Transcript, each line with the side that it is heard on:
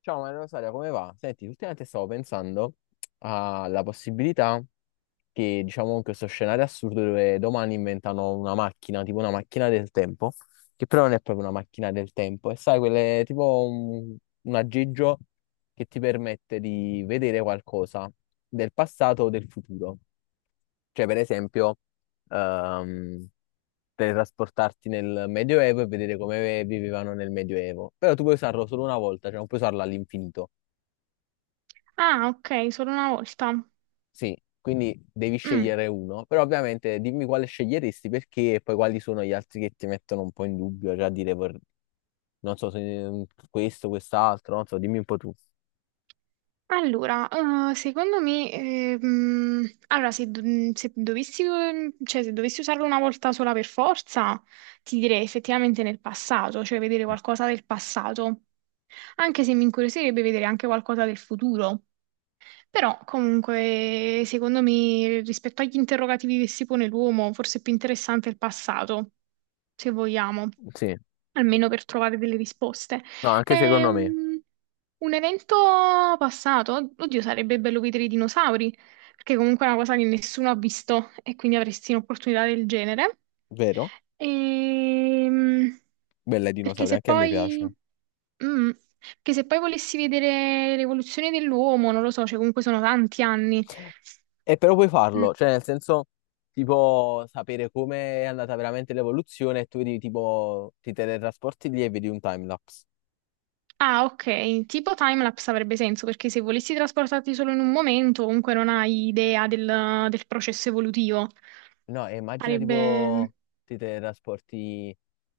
left: Ciao Maria Rosaria, come va? Senti, ultimamente stavo pensando alla possibilità che, diciamo, questo scenario assurdo dove domani inventano una macchina, tipo una macchina del tempo, che però non è proprio una macchina del tempo, e sai, quelle, tipo un aggeggio che ti permette di vedere qualcosa del passato o del futuro. Cioè, per esempio, ehm, teletrasportarti nel Medioevo e vedere come vivevano nel Medioevo. Però tu puoi usarlo solo una volta, cioè non puoi usarlo all'infinito.
right: Ah, ok, solo una volta.
left: Sì, quindi devi
right: Mm.
left: scegliere uno, però ovviamente dimmi quale sceglieresti perché e poi quali sono gli altri che ti mettono un po' in dubbio, cioè a dire non so se mm, questo, quest'altro, non so, dimmi un po' tu.
right: Allora, secondo me, se, do- mm, se dovessi, cioè, se dovessi usarlo una volta sola per forza, ti direi effettivamente nel passato, cioè vedere qualcosa del passato, anche se mi incuriosirebbe vedere anche qualcosa del futuro. Però, comunque, secondo me, rispetto agli interrogativi che si pone l'uomo, forse è più interessante il passato, se vogliamo,
left: Sì,
right: almeno per trovare delle risposte.
left: no, anche
right: È
left: secondo me,
right: un evento passato. Oddio, sarebbe bello vedere i dinosauri, perché comunque è una cosa che nessuno ha visto e quindi avresti un'opportunità del genere.
left: vero?
right: Ehm,
left: Bella i
right: perché
left: dinosauri,
right: se
left: anche a me
right: poi,
left: piace.
right: mm, perché se poi volessi vedere l'evoluzione dell'uomo, non lo so, cioè comunque sono tanti anni.
left: E però puoi
right: Mm.
left: farlo, cioè nel senso tipo sapere come è andata veramente l'evoluzione e tu vedi tipo ti teletrasporti lì e vedi un timelapse.
right: Ah, ok, tipo timelapse avrebbe senso perché se volessi trasportarti solo in un momento, comunque non hai idea del processo evolutivo.
left: No, e immagina
right: Sarebbe...
left: tipo ti teletrasporti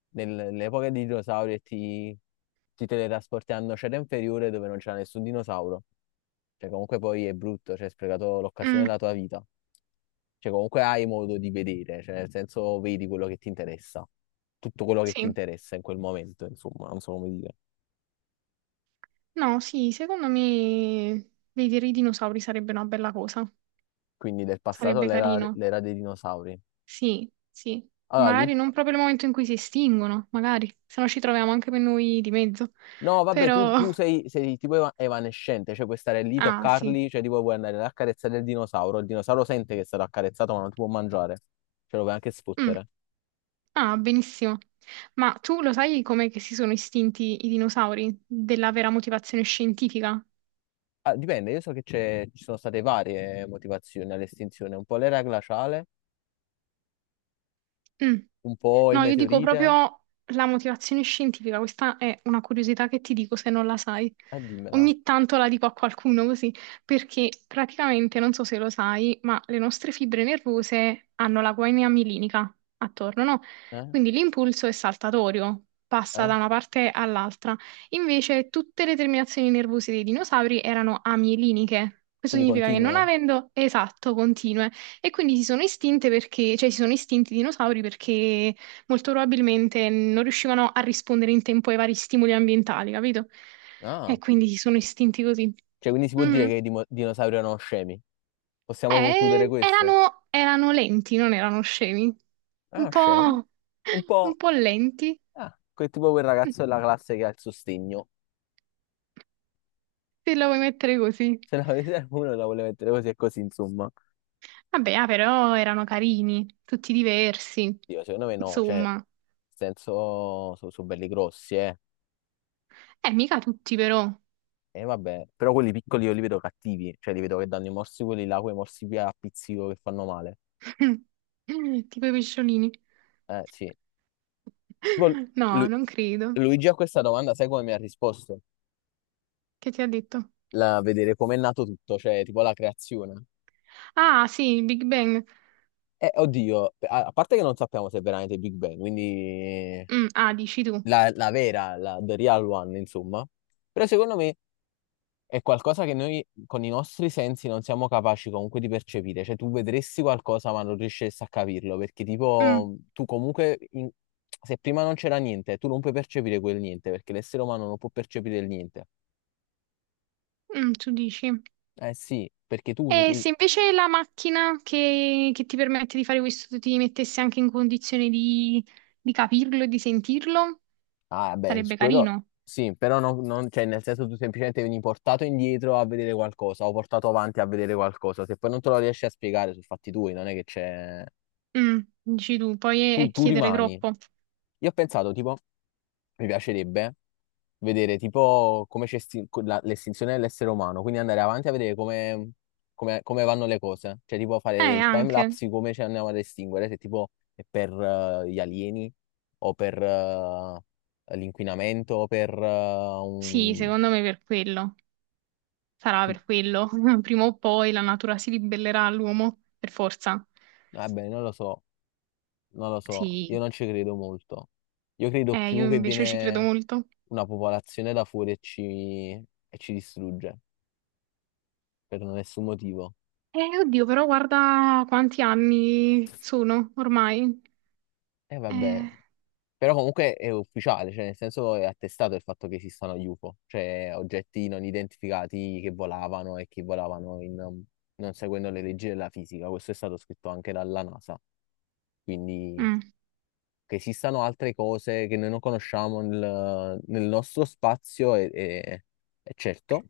left: nell'epoca dei dinosauri ti teletrasporti al nocera inferiore dove non c'era nessun dinosauro. Cioè, comunque poi è brutto, cioè, hai sprecato l'occasione
right: mm,
left: della tua vita. Cioè, comunque hai modo di vedere, cioè, nel senso vedi quello che ti interessa, tutto quello che ti
right: sì,
left: interessa in quel momento, insomma, non so come dire.
right: no, sì, secondo me vedere i dinosauri sarebbe una bella cosa.
left: Quindi del passato
right: Sarebbe
left: all'era
right: carino.
left: l'era dei dinosauri.
right: Sì, sì.
left: Allora, Luigi.
right: Magari non proprio il momento in cui si estinguono, magari, se no ci troviamo anche per noi di mezzo.
left: No, vabbè, tu,
right: Però.
left: tu sei, sei tipo evanescente, cioè puoi stare lì,
right: Ah, sì.
left: toccarli, cioè tipo puoi andare ad accarezzare il dinosauro sente che è stato accarezzato ma non ti può mangiare, ce lo puoi anche
right: Mm.
left: sfottere.
right: Ah, benissimo. Ma tu lo sai come che si sono estinti i dinosauri? Della vera motivazione scientifica?
left: Ah, dipende, io so che ci sono state varie motivazioni all'estinzione, un po' l'era glaciale,
right: Mm.
left: un po' il
right: No, io dico
left: meteorite,
right: proprio la motivazione scientifica, questa è una curiosità che ti dico se non la sai.
left: dimmela,
right: Ogni tanto la dico a qualcuno così, perché praticamente, non so se lo sai, ma le nostre fibre nervose hanno la guaina milinica attorno, no?
left: eh?
right: Quindi l'impulso è saltatorio, passa
left: Eh?
right: da una parte all'altra. Invece tutte le terminazioni nervose dei dinosauri erano amieliniche. Questo
left: Quindi
right: significa che non
left: continua, eh?
right: avendo esatto continue, e quindi si sono estinte perché, cioè si sono estinti i dinosauri perché molto probabilmente non riuscivano a rispondere in tempo ai vari stimoli ambientali, capito?
left: Ah,
right: E quindi si sono estinti così.
left: cioè quindi si può dire
right: Mhm.
left: che i dinosauri erano scemi, possiamo concludere questo?
right: Erano lenti, non erano scemi. Un
left: Ah, scemi?
right: po',
left: Un
right: un
left: po',
right: po' lenti,
left: ah, quel tipo quel ragazzo della classe che ha il sostegno.
right: se la vuoi mettere così.
left: Se ne avete uno la vuole mettere così e così, insomma.
right: Vabbè, ah, però erano carini, tutti diversi,
left: Dio, secondo me no, cioè,
right: insomma.
left: nel senso, sono belli grossi, eh.
right: Mica tutti però.
left: E vabbè, però quelli piccoli io li vedo cattivi, cioè li vedo che danno i morsi quelli là, quei morsi via a pizzico che fanno male.
right: Tipo i pesciolini.
left: Sì. Poi Lu-
right: No, non credo.
left: Luigi a questa domanda, sai come mi ha risposto?
right: Che ti ha detto?
left: La, vedere com'è nato tutto, cioè tipo la creazione.
right: Ah, sì, il Big Bang.
left: Oddio, a, a parte che non sappiamo se è veramente Big Bang, quindi
right: Mm, ah, dici tu.
left: la, la vera, la, the real one, insomma. Però secondo me è qualcosa che noi con i nostri sensi non siamo capaci comunque di percepire, cioè tu vedresti qualcosa ma non riusciresti a capirlo, perché
right: Mm,
left: tipo tu comunque, se prima non c'era niente, tu non puoi percepire quel niente, perché l'essere umano non può percepire il niente.
right: mm, tu dici.
left: Eh sì, perché tu,
right: E
left: il-
right: se invece la macchina che ti permette di fare questo ti mettesse anche in condizione di capirlo e di sentirlo,
left: ah beh, su
right: sarebbe
left: quello
right: carino.
left: sì, però non, cioè nel senso tu semplicemente vieni portato indietro a vedere qualcosa o portato avanti a vedere qualcosa, se poi non te lo riesci a spiegare sono fatti tuoi, non è che c'è...
right: Mm, dici tu, poi è,
left: Tu,
right: è
left: tu
right: chiedere
left: rimani.
right: troppo.
left: Io ho pensato tipo... mi piacerebbe vedere tipo come l'estinzione dell'essere umano, quindi andare avanti a vedere come, come vanno le cose, cioè tipo fare il time
right: Anche.
left: lapse di come ci andiamo ad estinguere, se tipo è per gli alieni o per l'inquinamento o per
right: Sì,
left: un...
right: secondo me per quello. Sarà
left: tu-
right: per quello. Prima o poi la natura si ribellerà all'uomo, per forza.
left: Vabbè, non lo so, io
right: Sì.
left: non ci credo molto. Io credo
right: Io
left: più che
right: invece ci credo
left: viene
right: molto.
left: una popolazione da fuori e ci distrugge per nessun motivo.
right: Oddio, però guarda quanti anni sono ormai.
left: E vabbè.
right: Eh.
left: Però comunque è ufficiale, cioè nel senso è attestato il fatto che esistano gli UFO, cioè oggetti non identificati che volavano e che volavano non seguendo le leggi della fisica. Questo è stato scritto anche dalla NASA. Quindi
right: Mm.
left: che esistano altre cose che noi non conosciamo nel, nel nostro spazio è, è certo.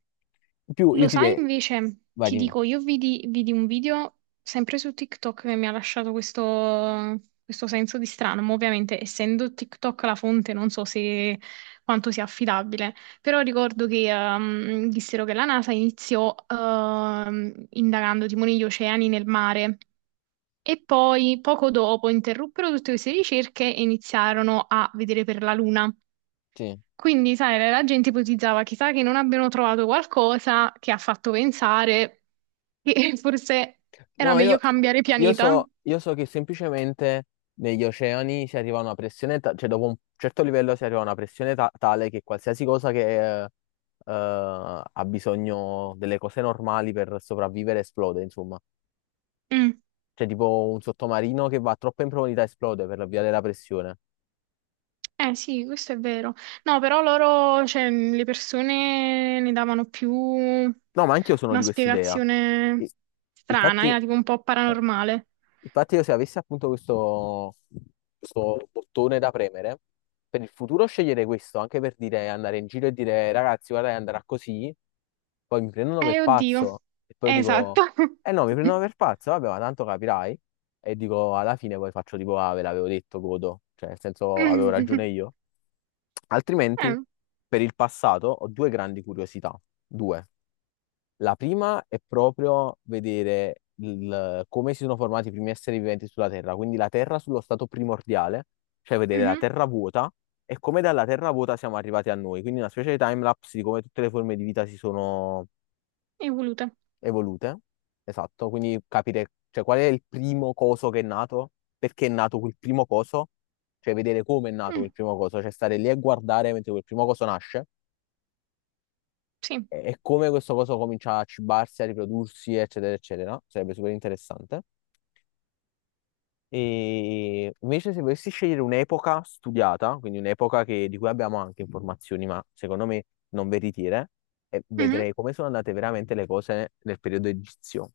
left: In più, io
right: Lo
left: ti
right: sai
left: direi,
right: invece,
left: vai
right: ti
left: dimmi.
right: dico, io vidi un video sempre su TikTok che mi ha lasciato questo, senso di strano, ma ovviamente essendo TikTok la fonte non so se quanto sia affidabile, però ricordo che dissero che la NASA iniziò indagando timoni gli oceani nel mare. E poi, poco dopo, interruppero tutte queste ricerche e iniziarono a vedere per la Luna.
left: Sì.
right: Quindi, sai, la gente ipotizzava, chissà che non abbiano trovato qualcosa che ha fatto pensare che forse era
left: No,
right: meglio
left: io,
right: cambiare pianeta.
left: io so che semplicemente negli oceani si arriva a una pressione, cioè dopo un certo livello si arriva a una pressione tale che qualsiasi cosa che ha bisogno delle cose normali per sopravvivere esplode, insomma.
right: Mm.
left: Cioè tipo un sottomarino che va troppo in profondità esplode per la via della pressione.
right: Eh sì, questo è vero. No, però loro, cioè, le persone ne davano più
left: No, ma anch'io sono di
right: una
left: quest'idea.
right: spiegazione
left: I-
right: strana,
left: Infatti,
right: era tipo un po'
left: no.
right: paranormale.
left: Infatti io se avessi appunto questo, questo bottone da premere, per il futuro sceglierei questo, anche per dire, andare in giro e dire, ragazzi, guarda, che andrà così, poi mi prendono per
right: Oddio.
left: pazzo, e poi
right: Esatto.
left: dico, eh no, mi prendono per pazzo, vabbè, ma tanto capirai, e dico, alla fine poi faccio tipo, ah, ve l'avevo detto, godo, cioè, nel senso, avevo ragione io. Altrimenti,
right: Eh,
left: per il passato, ho due grandi curiosità, due. La prima è proprio vedere come si sono formati i primi esseri viventi sulla Terra, quindi la Terra sullo stato primordiale, cioè vedere la
right: mhm.
left: Terra vuota e come dalla Terra vuota siamo arrivati a noi, quindi una specie di timelapse di come tutte le forme di vita si sono
right: Evolute.
left: evolute. Esatto, quindi capire, cioè, qual è il primo coso che è nato, perché è nato quel primo coso, cioè vedere come è nato quel
right: Mm,
left: primo coso, cioè stare lì e guardare mentre quel primo coso nasce
right: sì.
left: e come questo coso comincia a cibarsi, a riprodursi, eccetera, eccetera. Sarebbe super interessante. E invece, se volessi scegliere un'epoca studiata, quindi un'epoca di cui abbiamo anche informazioni, ma secondo me non veritiere, e
right: Mhm.
left: vedrei come sono andate veramente le cose nel periodo egizio.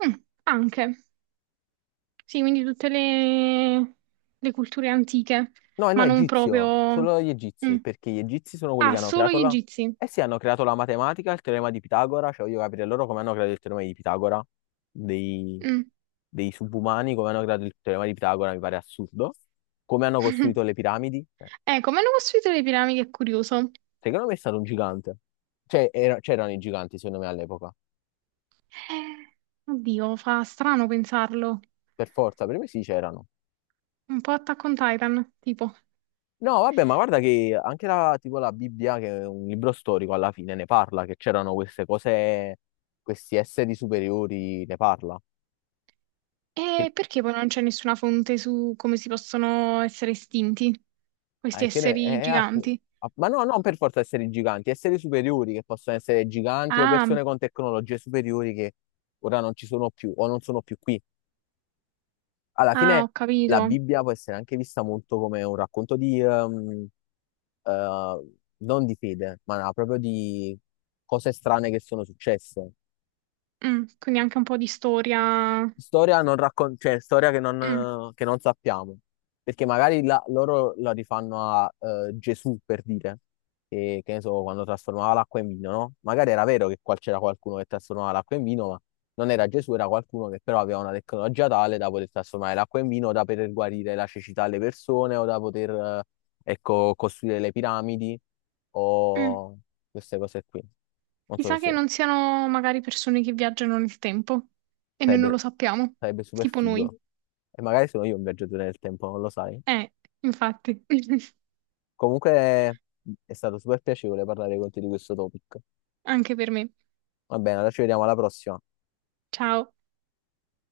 right: Mm. Anche. Sì, quindi tutte le culture antiche,
left: No, no,
right: ma non
left: egizio,
right: proprio.
left: solo gli
right: Mm.
left: egizi, perché gli egizi sono quelli
right: Ah,
left: che hanno
right: solo
left: creato
right: gli
left: la...
right: egizi.
left: Eh sì, hanno creato la matematica, il teorema di Pitagora, cioè voglio capire loro come hanno creato il teorema di Pitagora, dei,
right: Mm.
left: dei subumani, come hanno creato il teorema di Pitagora, mi pare assurdo, come hanno costruito le piramidi, cioè,
right: Come hanno costruito le piramidi è curioso.
left: secondo me è stato un gigante, cioè c'erano i giganti secondo me all'epoca,
right: Eh, oddio, fa strano pensarlo.
left: per forza, per me sì c'erano.
right: Un po' Attack on Titan, tipo.
left: No, vabbè, ma guarda che anche la, tipo la Bibbia, che è un libro storico, alla fine ne parla, che c'erano queste cose, questi esseri superiori, ne parla. Che,
right: E perché poi non c'è nessuna fonte su come si possono essere estinti questi
left: eh, che ne-
right: esseri
left: eh, eh, appu-
right: giganti?
left: ma no, non per forza esseri giganti, esseri superiori che possono essere giganti o
right: Ah,
left: persone con tecnologie superiori che ora non ci sono più o non sono più qui. Alla
right: ah,
left: fine
right: ho
left: la
right: capito.
left: Bibbia può essere anche vista molto come un racconto di, eh, non di fede, ma no, proprio di cose strane che sono successe.
right: Mm, quindi anche un po' di storia.
left: Storia, non raccon- cioè, storia
right: Mm,
left: che non sappiamo, perché magari loro la rifanno a Gesù per dire, che ne so, quando trasformava l'acqua in vino, no? Magari era vero che qua c'era qualcuno che trasformava l'acqua in vino, ma non era Gesù, era qualcuno che però aveva una tecnologia tale da poter trasformare l'acqua in vino, da poter guarire la cecità alle persone o da poter, ecco, costruire le piramidi
right: mm.
left: o queste cose qui. Non so
right: Chissà che
left: se...
right: non siano magari persone che viaggiano nel tempo e noi non
left: Sarebbe,
right: lo sappiamo,
left: sarebbe super
right: tipo noi.
left: figo. E magari sono io un viaggiatore nel tempo, non lo sai.
right: Eh, infatti.
left: Comunque è stato super piacevole parlare con te di questo topic.
right: Anche per me.
left: Va bene, allora ci vediamo alla prossima.
right: Ciao.